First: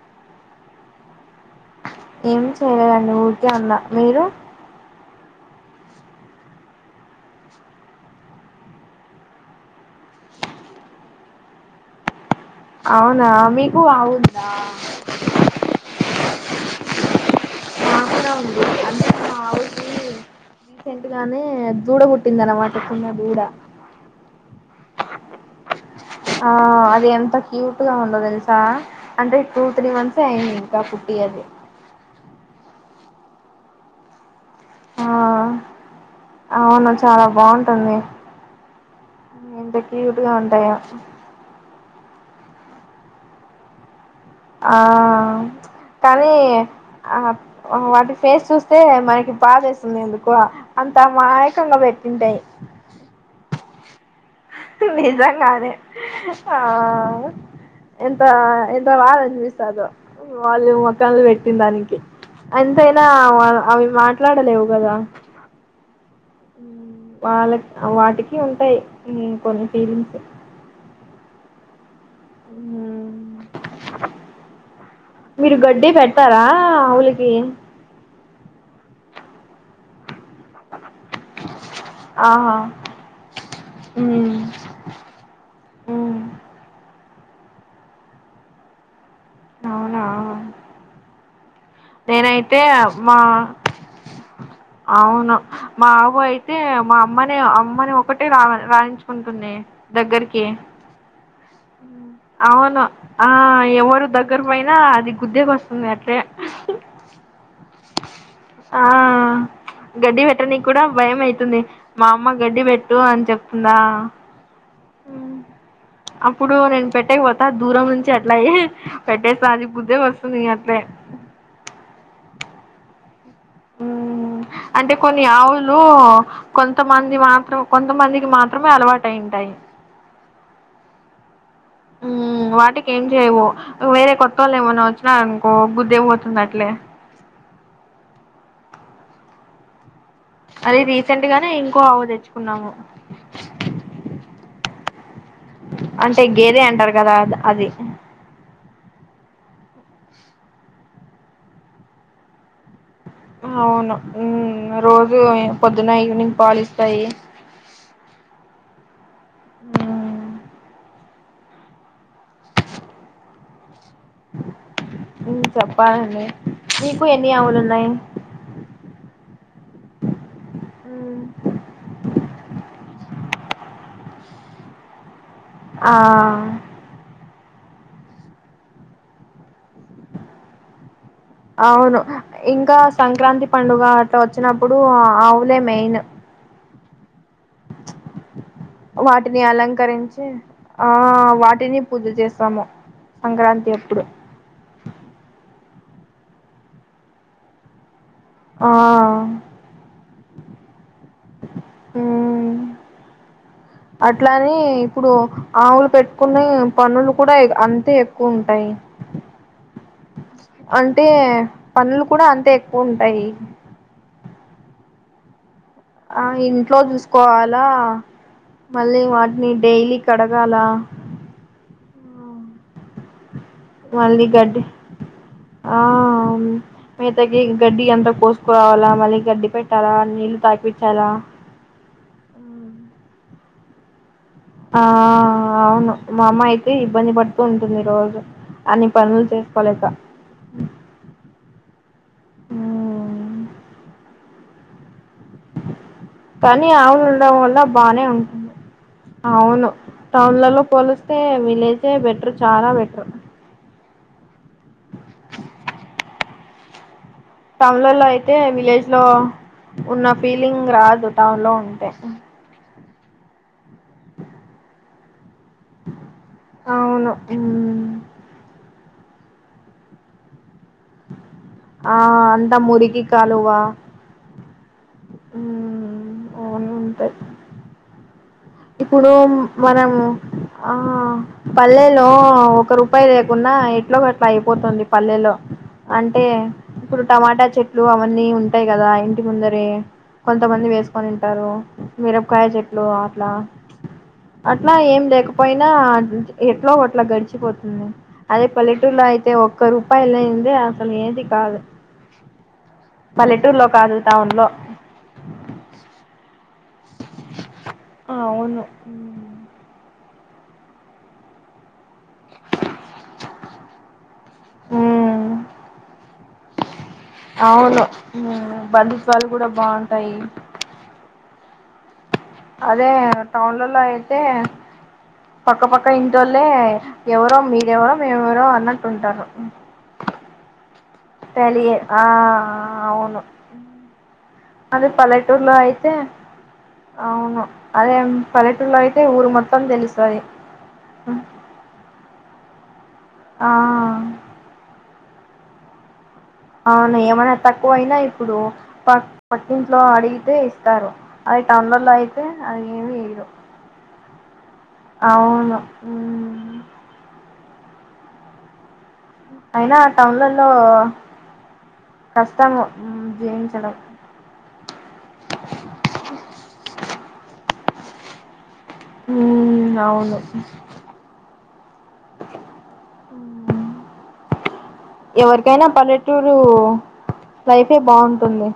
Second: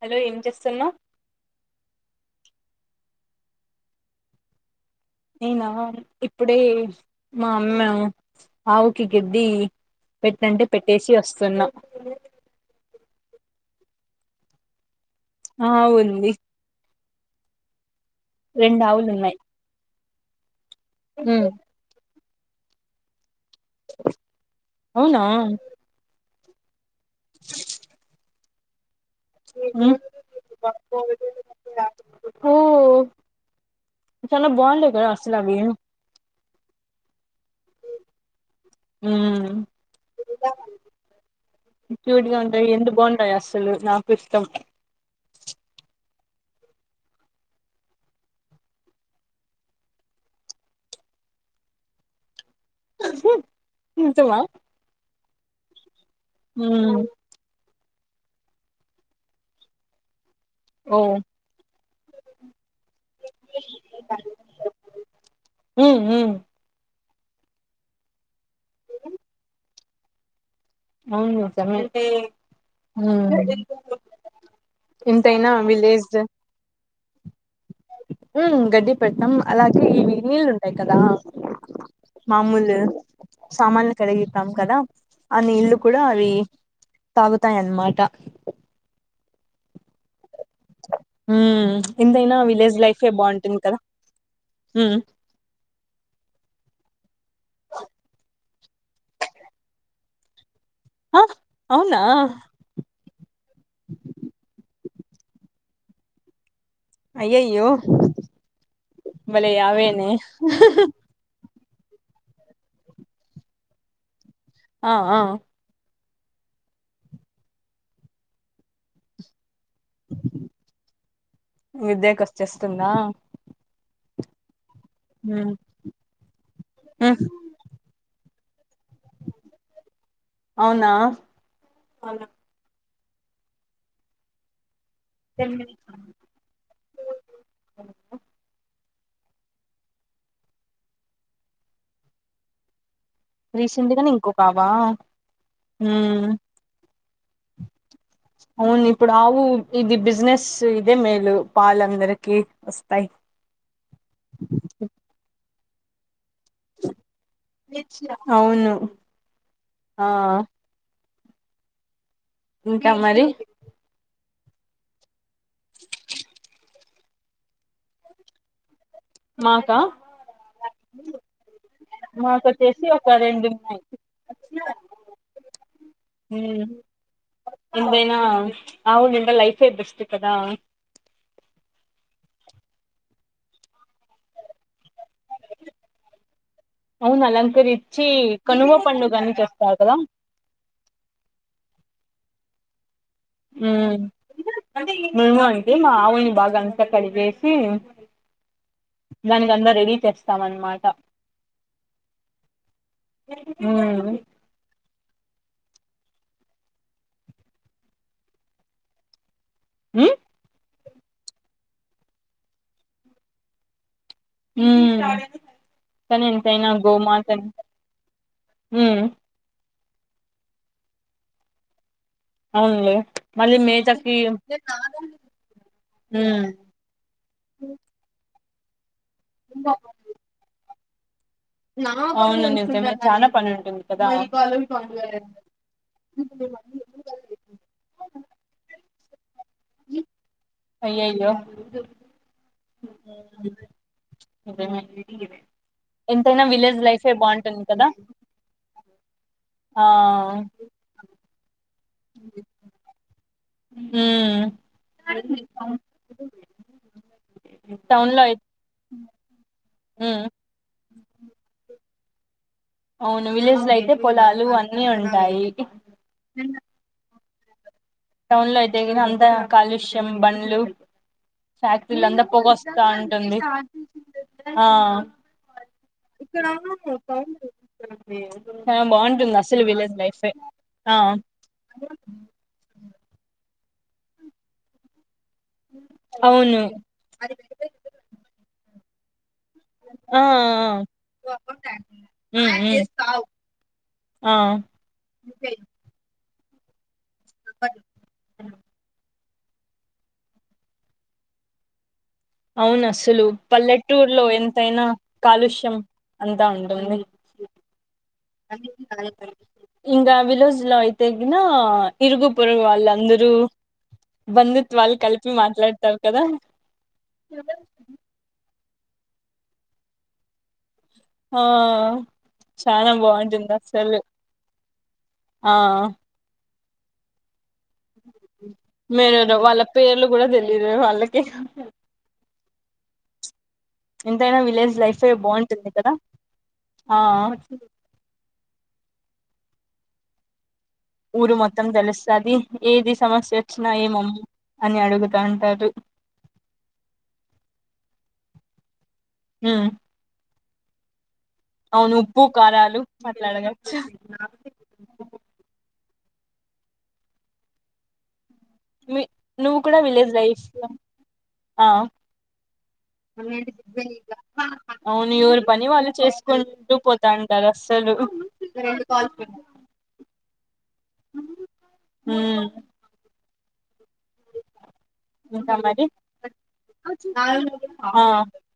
Hello ఏం చేస్తున్నావ్ ఏం చెయ్యలేదండి, ఊరికె ఉన్న మీరు. నేనా, ఇప్పుడే మా అమ్మ ఆవుకి గడ్డి పెట్టంటే పెట్టేసి వస్తున్నా. అవునా, మీకు ఆవుందా. ఆ ఉంది. రెండు [inaudible] అంటే ఆవులు ఉన్నాయి మా ఆవుకి. రీసెంట్ గానే ఉమ్ దూడబుట్. పుట్టిందన్నమాట చిన్న దూడ. అవునా. ఆ అది ఎంతక్. క్యూట్ గా ఉందో దేల్సా. అంటే టూ, త్రీ ఉమ్ మంత్స్ యే అయ్యింది ఇంకా పుట్టి అది. హో. చాలా బావుంటాయి కదా ఆ అసలు అవి. అవును చాలాబ్. బాగుంటుంది, ఉమ్ ఎంత క్యూట్ గా ఉంటాయో. క్యూట్ గా ఉంటాయి, ఎంత బాగుంటాయి అసలు నాక్. ఆ. కానీ ఆ ఆ వాటి ఫేస్ చూస్తే మనకి బాధేస్తుంది ఎందుకో, అంత మాయకంగా పెట్టుంటాయి. [unintelligible] నిజంగానే. ఆ. ఉమ్ ఎంత ఎంత వారం జేస్తాదో. వాళ్ళు ఓ మొఖలు పెట్టిన దానికి, ఎంతైనా అవి మాట్లాడలేవు కదా. ఉమ్ ఉమ్ ఉమ్ వాళ్ళక్, వాటికి ఉంటాయి ఉమ్ కొన్ని ఫీలింగ్స్. అవును నిజమే. ఎంతైనా విలేజ్డ్. కిన్. ఉమ్ గడ్డిపెట్టం, అలాగే ఇవి. నీళ్ళు ఉంటాయి కదా, ఆహా మామూలు సామాన్లు ఉమ్ కడిగితాం కదా, ఆ నీళ్లు కూడా ఉమ్ అవి. తాగుతాయ్ అన్మాట. అవునా. ఉమ్. ఎంతైనా నేనైతే విలేజ్ లైఫే మా బాగుంటుంది కదా ఉమ్ అవును, మా ఆవు అయితే మా అమ్. మ్మనే అమ్మనే ఒకటే రా రాణించుకుంటుంది, దగ్గరికి. ఆహ్ అవునా. అవును ఆ ఎవరు దగ్గర పోయిన, అది గుద్దేకే వస్తుంది అట్లే. అయ్యయ్యో ఆ భలే యావేనే గడ్డి పెట్టనికి కూడా భయం అయితుంది. మా అమ్మ గడ్డి పెట్టు అని చెప్తుందా ఆ ఆ అప్పుడు నేను పెట్టేకపోతా దూరం నుంచి అట్లాయే పెట్టేసి [unintelligible] బుద్దే వస్తుంది అట్నే తుందా అంటే కొన్ని ఆవులు కొంతమంది ఉమ్ మాత్రం కొంతమందికి మా మాత్రమే అలవాటైంటయి అవునా [unintelligible] ఏం చేయము వేరే కొత్తోళ్ళు ఏమన్నా వచ్చ లా అనుకో గుద్దే పోతుంది అట్లే [unintelligible] అది రీసెంట్ గానే ఇంకో ఆవు తెచ్చుకున్నాము రీసెంట్గానే ఇంకోక ఆవా కద త్ అది అవును ఇప్పుడు ఆవు ఇది బిజినెస్ ఇదే మేలు పాలందరికి వ అవును ఉం రోజు పొద్దున్నా ఈవినింగ్ పాలిస్తాయి అవును [inaudible] ఆ ఇంకా మరి చెప్పాలండి మీకు ఎన్ని ఆవులు ఉన్నాయి మాకా మాకచ్చేసి ఒ క రెండున్నాయ్ ఆ ఇందేనా ఆవు నిండ లైఫే బెస్ట్ కదా అవును ఇంకా సంక్రాంతి పండుగ అట్ వచ్చినప్పుడు ఆవులే మెయిన్ అవును అలంకరించి కనుమ పండుగని వాటిని చెస్తారు కదా అలంకరించి ఆ వాటిని పూజ చేసాము ఉం [inaudible] ద మా ఆవుని బాగా అంతా కడిగేసి ఆ దానికందా రెడి చేస్త స్తమన్మాట హ్మ్ ఉమ్ అట్లాని ఇప్పుడు ఆవులు పెట్టుకునే పనులు కూడా అంతే ఎక్కువ ఉంటాయి ఉమ్ అంటే పనులు కూడా అంతే ఎక్కువ ఉంటాయి ఉమ్ ఆ కానీ ఎంతైనా ఇంట్లో గోమాతని చూసుకోవాలా మళ్ళీ ఉమ్ వాటిని డైలీ కడగాలా అవునులే మళ్ళీ మళ్ళ మేతకి గడ్డి ఆ ఉమ్ మేతకి గడ్డి ఎంత కోస్త కోవాల మళ్ళి గడ్డి పెట్టాలా నీళ్లు తాపి చలా అవును నిజమే చాలా పని ఉంటుంది కదా ఆ అవును మా అమ్మ అయితే ఇబ్బంది పడుతూ ఉంటుంది రోజు అని పనులు చేసుకోలేక అయ్యయ్యో మ్మ్. [inaudible] అదే కానీ ఆవులు ఉండడం వల్ల కదా బానే ఉంటుంది అవును ఆ టౌన్లలో పోలిస్తే విలేజే బెటర్ చాలా బెటర్ ఉమ్ టౌన్ల లో అయితే విలేజ్ లో ఉన్న ఉమ్ ఫీలింగ్ రాదు టౌన్ లో ఉంటే అవును విలేజ్ లో అయితే పొలాలు అన్ని ఉంటాయి అవును ఉమ్ టౌన్ లో అయితే అంత కాలుష్యం బండ్లు ఆ ఫ్యాక్టరీలంతా అంతా పొగొస్తా మురికి ఉంటుంది ఆ హ్మ్ కనా మత ఏ ఇప్పుడు మనం ఆ పల్లెలో ఒక రూ పాయి లేకున్నా ఎట్లో ఒకట్లా అయిపోతుంది పల్లెలో అంటే అవును ఇప్పుడు టమాటా చెట్లు అవన్నీ ఉంటా ఉంటే కదా య్ ముందరి ఆ ఆ కొంతమంది ఆ వేసుకొనింటారు మిరపకాయ ఉమ్, చెట్లు ఉమ్. అట్లా ఆ, అట్లా ఏం లేకపోయినా ఎట్లో ఒకట్లా గర్ చ్చపోతుంది అదే పల్లెటూరులో అయితే అతే ఒక్క రూపాయలంది అసలు ఏది కాదు అవును అసలు కాదు పల్లెటూరులో టౌన్ లో ఎంతైనా కాలుష్యం అంతా ఉంటుంది అ ఇకా వి రోజు లో అయితేగిన ఇరుగు పొరుగు వాళ్ళందరూ బంధుత్వాలు కలిపి ఉమ్ మాట్లాడతారు కదా అవును బంధుత్వాలు కూడా బాగుంటాయి ఆ అదే చానా బాగుంటుంది టౌన్లలో అసలు అయితే ఆ పక్కపక్క ఇట్ వాళ్ళ ఎవరో మీ మీరు వాళ్ళ పేర్లు కూడా తెలియదు వాళ్ళ తెలియే ఆ అవును ఎంతైనా విలేజ్ అదే లైఫే పల్లెటూరులో బాగుంటుంది అయితే కదా ఆ అవును అదే పల్లెటలో అయితే ఊరు మొత్తం తెలిసాయి ఊరు మొత్తం తెలుస్తుది ఏది సమస్య ఆ వచ్చినా ఏ మమ్మ అని అడుగుతా అంటారు అవునా ఏమనా తక్కువ అయినా ఇప్పుడు ప ఉమ్ పట్టింట్లో అడిగితే తారు అది టౌన్ల లో అవును అయితే ఉప్పు అవి కారాలు ఏమి వయదు అట్లా అడగచ్చు అవును ఉమ్ నువ్వు అయినా కూడా విలేజ్ లైఫ్ టౌన్లలో లో కష్టం జీవించడం అవునురు పని వాళ్ళు చేసుకుంటూ పో దండ రస్సలు రె కాల్ మ్మ్ అవును ఎవరికైనా మరి పల్లెటూరు లైఫే బాగుంటుంది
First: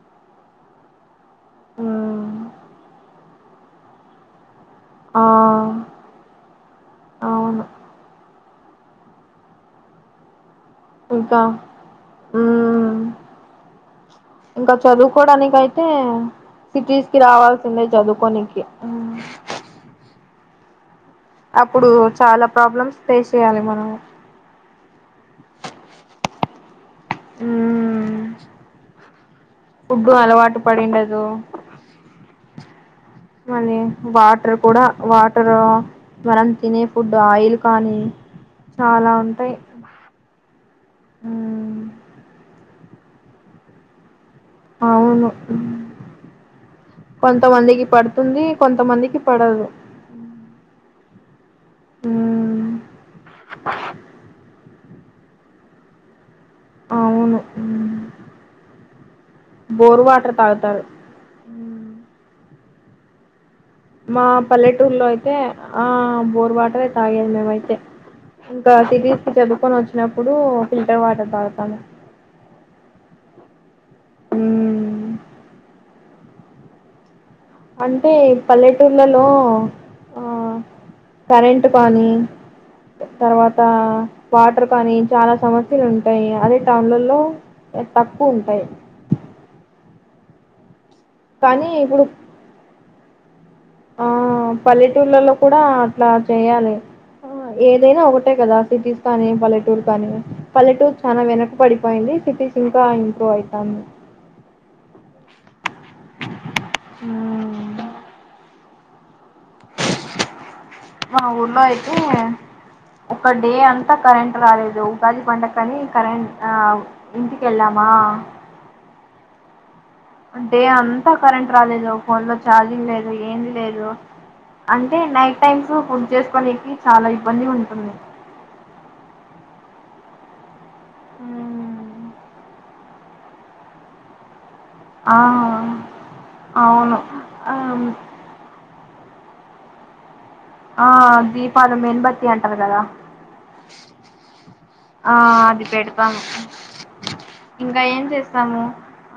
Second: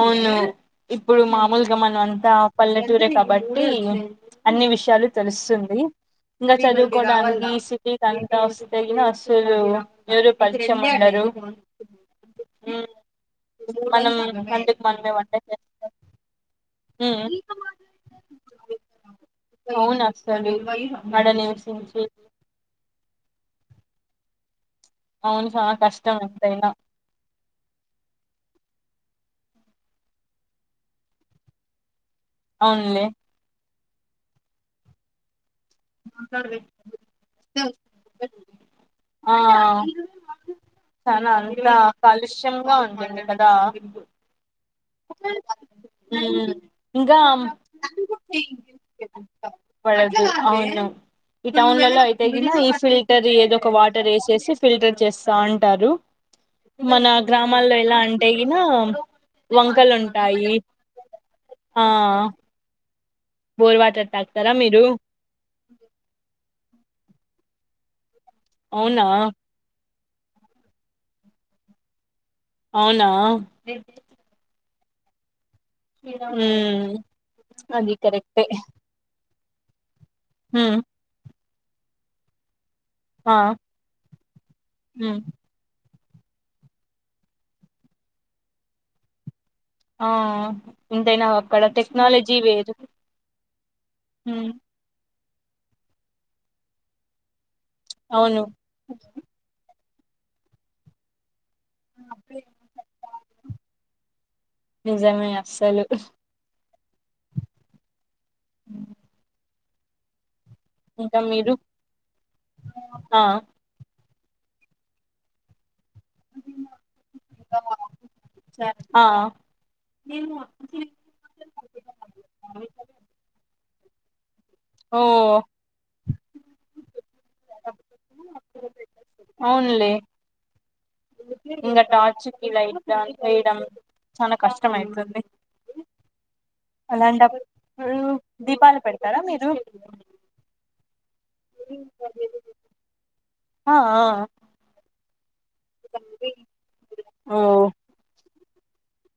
అవును ఇప్పుడు మామూలుగామన్ మ్మ్ అంతా పల్ెటూర క బండి ఉమ్. అన్ని విషయాలు ఆ తెలుస్తుంది ఇంకా చదువుకోనికి అవును సిటీ టై. [unintelligible] మీరు. ఇంకా, ఉమ్ మనం ఇంకా అందుకు మనమే వంట చదువుకోడానికి చేసు అయితే, సిటీస్ కి రావాల్సిందే, చదువుకోనికి. [unintelligible] అప్పుడు, నివసించి చాలా ప్రాబ్లమ్స్. పేస్ చేయాలి మనము. అవును, చా కష్టం అంతైనా. ఉమ్ ఉగ్గు అలవాటు పడిండదు. అవునులే. వాటర్ కూడా వాట్. ర్ మనం తినే ఫుడ్ ఆయిల్ కానీ, చాలా ఆ ఉంటాయి, ఉమ్. బాగుటుంది కదా. అవును ఉమ్ ఇంకా కొంతమందికి పడుతుంది కొంతమందికి పడదు పడదు అవును, ఈ టౌన్లలో అయితే, మ్మ్ ఇ ఫిల్టర్ ఏదో ఒక వాటర్ ఎసేసి ఫిల్టర్. చెస్తా అంటారు. మన అవును గ్రామాల్లో, మ్మ్ ఎలా అంటే గినా. బోర్ వాటర్ ఎముకలుంటాయి, తాగుతారు ఆ. మ్మ్ బోర్ వాటర్ మా తాగుతారా మీరు పల్లెటూర్లో అయితే, ఆ బోరు వాటరె తాగేది. మానమైతే. ఇంకా అవునా తీస్కిజా చదుకోనచ్చు. చిన్నప్పుడూ ఫిల్టర్ వాటర్ తాగుతాము. అవునా. ఉమ్. ఉమ్. అంటే పల్లెటూర్లలో. [inaudible] ఉమ్. కరెంట్ పానీ. ఆ తర్వాత వాటర్ కానీ, మ్మ్ చాలా సమస్యలు ఉ. అదే టౌన్లలో తక్కువ ఉంటాయి. ఆ. ఎంతైనా అక్కడ కానీ ఇప్పుడు టెక్నాలజీ వేరు. ఆ మ్మ్ పల్లెటూలో లో. కూడా అట్లా చేయాలి. ఏదైనా ఒకటే అవును కదా, సిటీస్ కానీ పాల్లె. పూ కానీ పల్లెటూర్ చాలా వెనట్ పడిపోయింది సిటీస్ ఇంక ఇంప్రూవ్ అవుతాంది నిజమే అస్సలు ఉ అ మా మీరు ఊర్లొ అయితే ఆ ఒక డే అంత కరెంట్ రాలెదు ఉగాది పండక్కని కరెంట్ ఆ ఇంటికి వెళ్ళామా ఆ అంటే అంత కరెంట్ రాలేదు ఫోన్ లో ఛార్జింగ్ లేదు ఏమి లేదు రో అంటే ఓ నైట్ టైమ్స్ ఫుడ్ చేసుకోనేకి చాల ఇబ్బంది ఉంటుంది అవునులే ఇంగ టార్చ్ కి లైట్ జాబ్ చేయడం చాల కష్టం ఆ అవును అలాంటప్పుడ ఆ దీపాల్ పెట్ స్తర మీరు ఆ దీపాలు మెన్బత్తి అంటరు కదా ఆ ఆ ఆ ఇట్ల యెడతాం ఓ ఇంక ఏమ్ చె తము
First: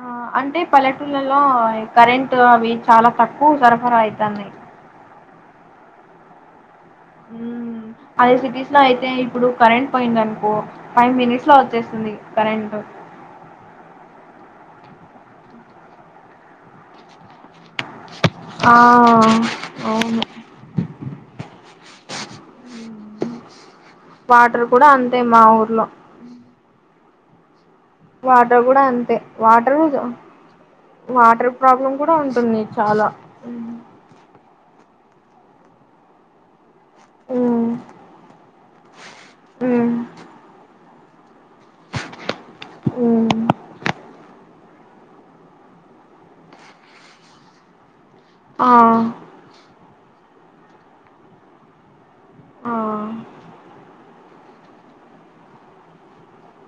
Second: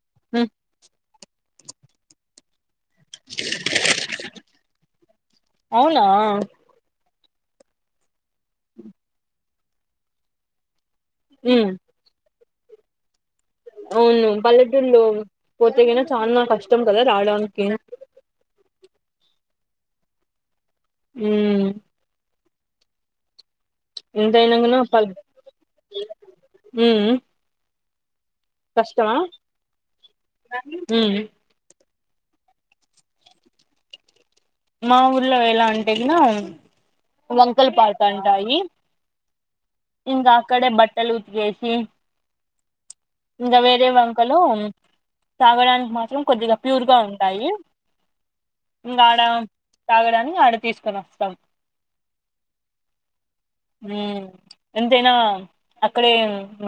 ఆ మ్మ్ అంటె పల్లెటూళ్లలో కరెంట్ అవి చాలా తక్కువ సరఫరా అయితాందియి అవునా ఉమ్ అదే సిటీస్ లో అయితే ఇప్పుడు కరెంట్ పోయిందనుకో ఫైవ్ మినిట్స్లో మ్మ్ వచ్చేస్తుంది కరెంట్ అవును పల్లెటూర్లో పోతే గిన చాల్నా కష్టం కదా రావడానికి ఆ అవును ఉమ్ ఎంతైనా వాటర్ గిన కూడ పల్ అంతె మా ఊర్లో ఉమ్ వాటర్ కూడా అంతే కష్టమా వాట్ర్ ఉమ్ వాటర్ ప్రాబ్లమ్ కూడా ఉంటుంది చాలా హ్మ్మ్ మా ఊర్లో ఎలా ఉంటే గిన వంకల్ హ్మ్ పాట అంటాయి హ్మ్ ఇంకా అక్కడ బట్ ట్టలు ఉత్కేసి హ్మ్ ఇంకా వేరే వంకలు తాగడానికి మాత్రం కొద్దిగా ప్యూర్ గా ఉంటాయి ఆ ఇంగాడ తాగడానికి ఆడ తీసుకొని వస్తాం ఆ హ్మ్మ్ ఎంతైనా అక్కడే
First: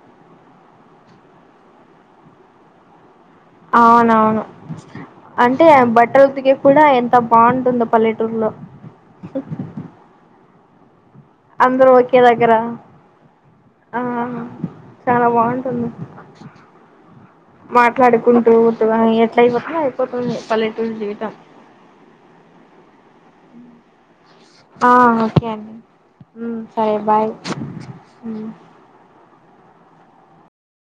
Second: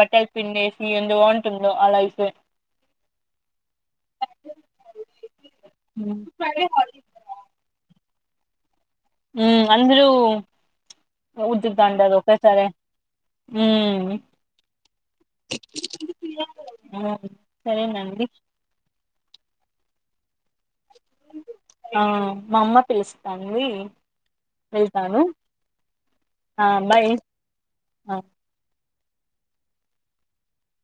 బట్టలు పిండేసి ఏందో బాగుంటుందో ఆలోచిస్తే అవునవును అంటే బట్టలు దిగే కూడా ఎంత బాగుంటుందో పల్లెట టూర్లో మ్మ్ అంద్రూ అందరు ఒకే దగ్గర ఆ ఉమ్ చాలా బాగుంటుంది ఉమ్, సరేనండి మాట్లాడుకుంటూ [unintelligible] అట్ అయిపోతుంది అయిపోతుంది పల్లెటూరి జీవితం ఆ మా అమ్మ పిలుస్తాంది ఆ వెళ్తాను ఓకే అండి హ్మ్మ్ సరే బాయ్ ఆ హ్మ్మ్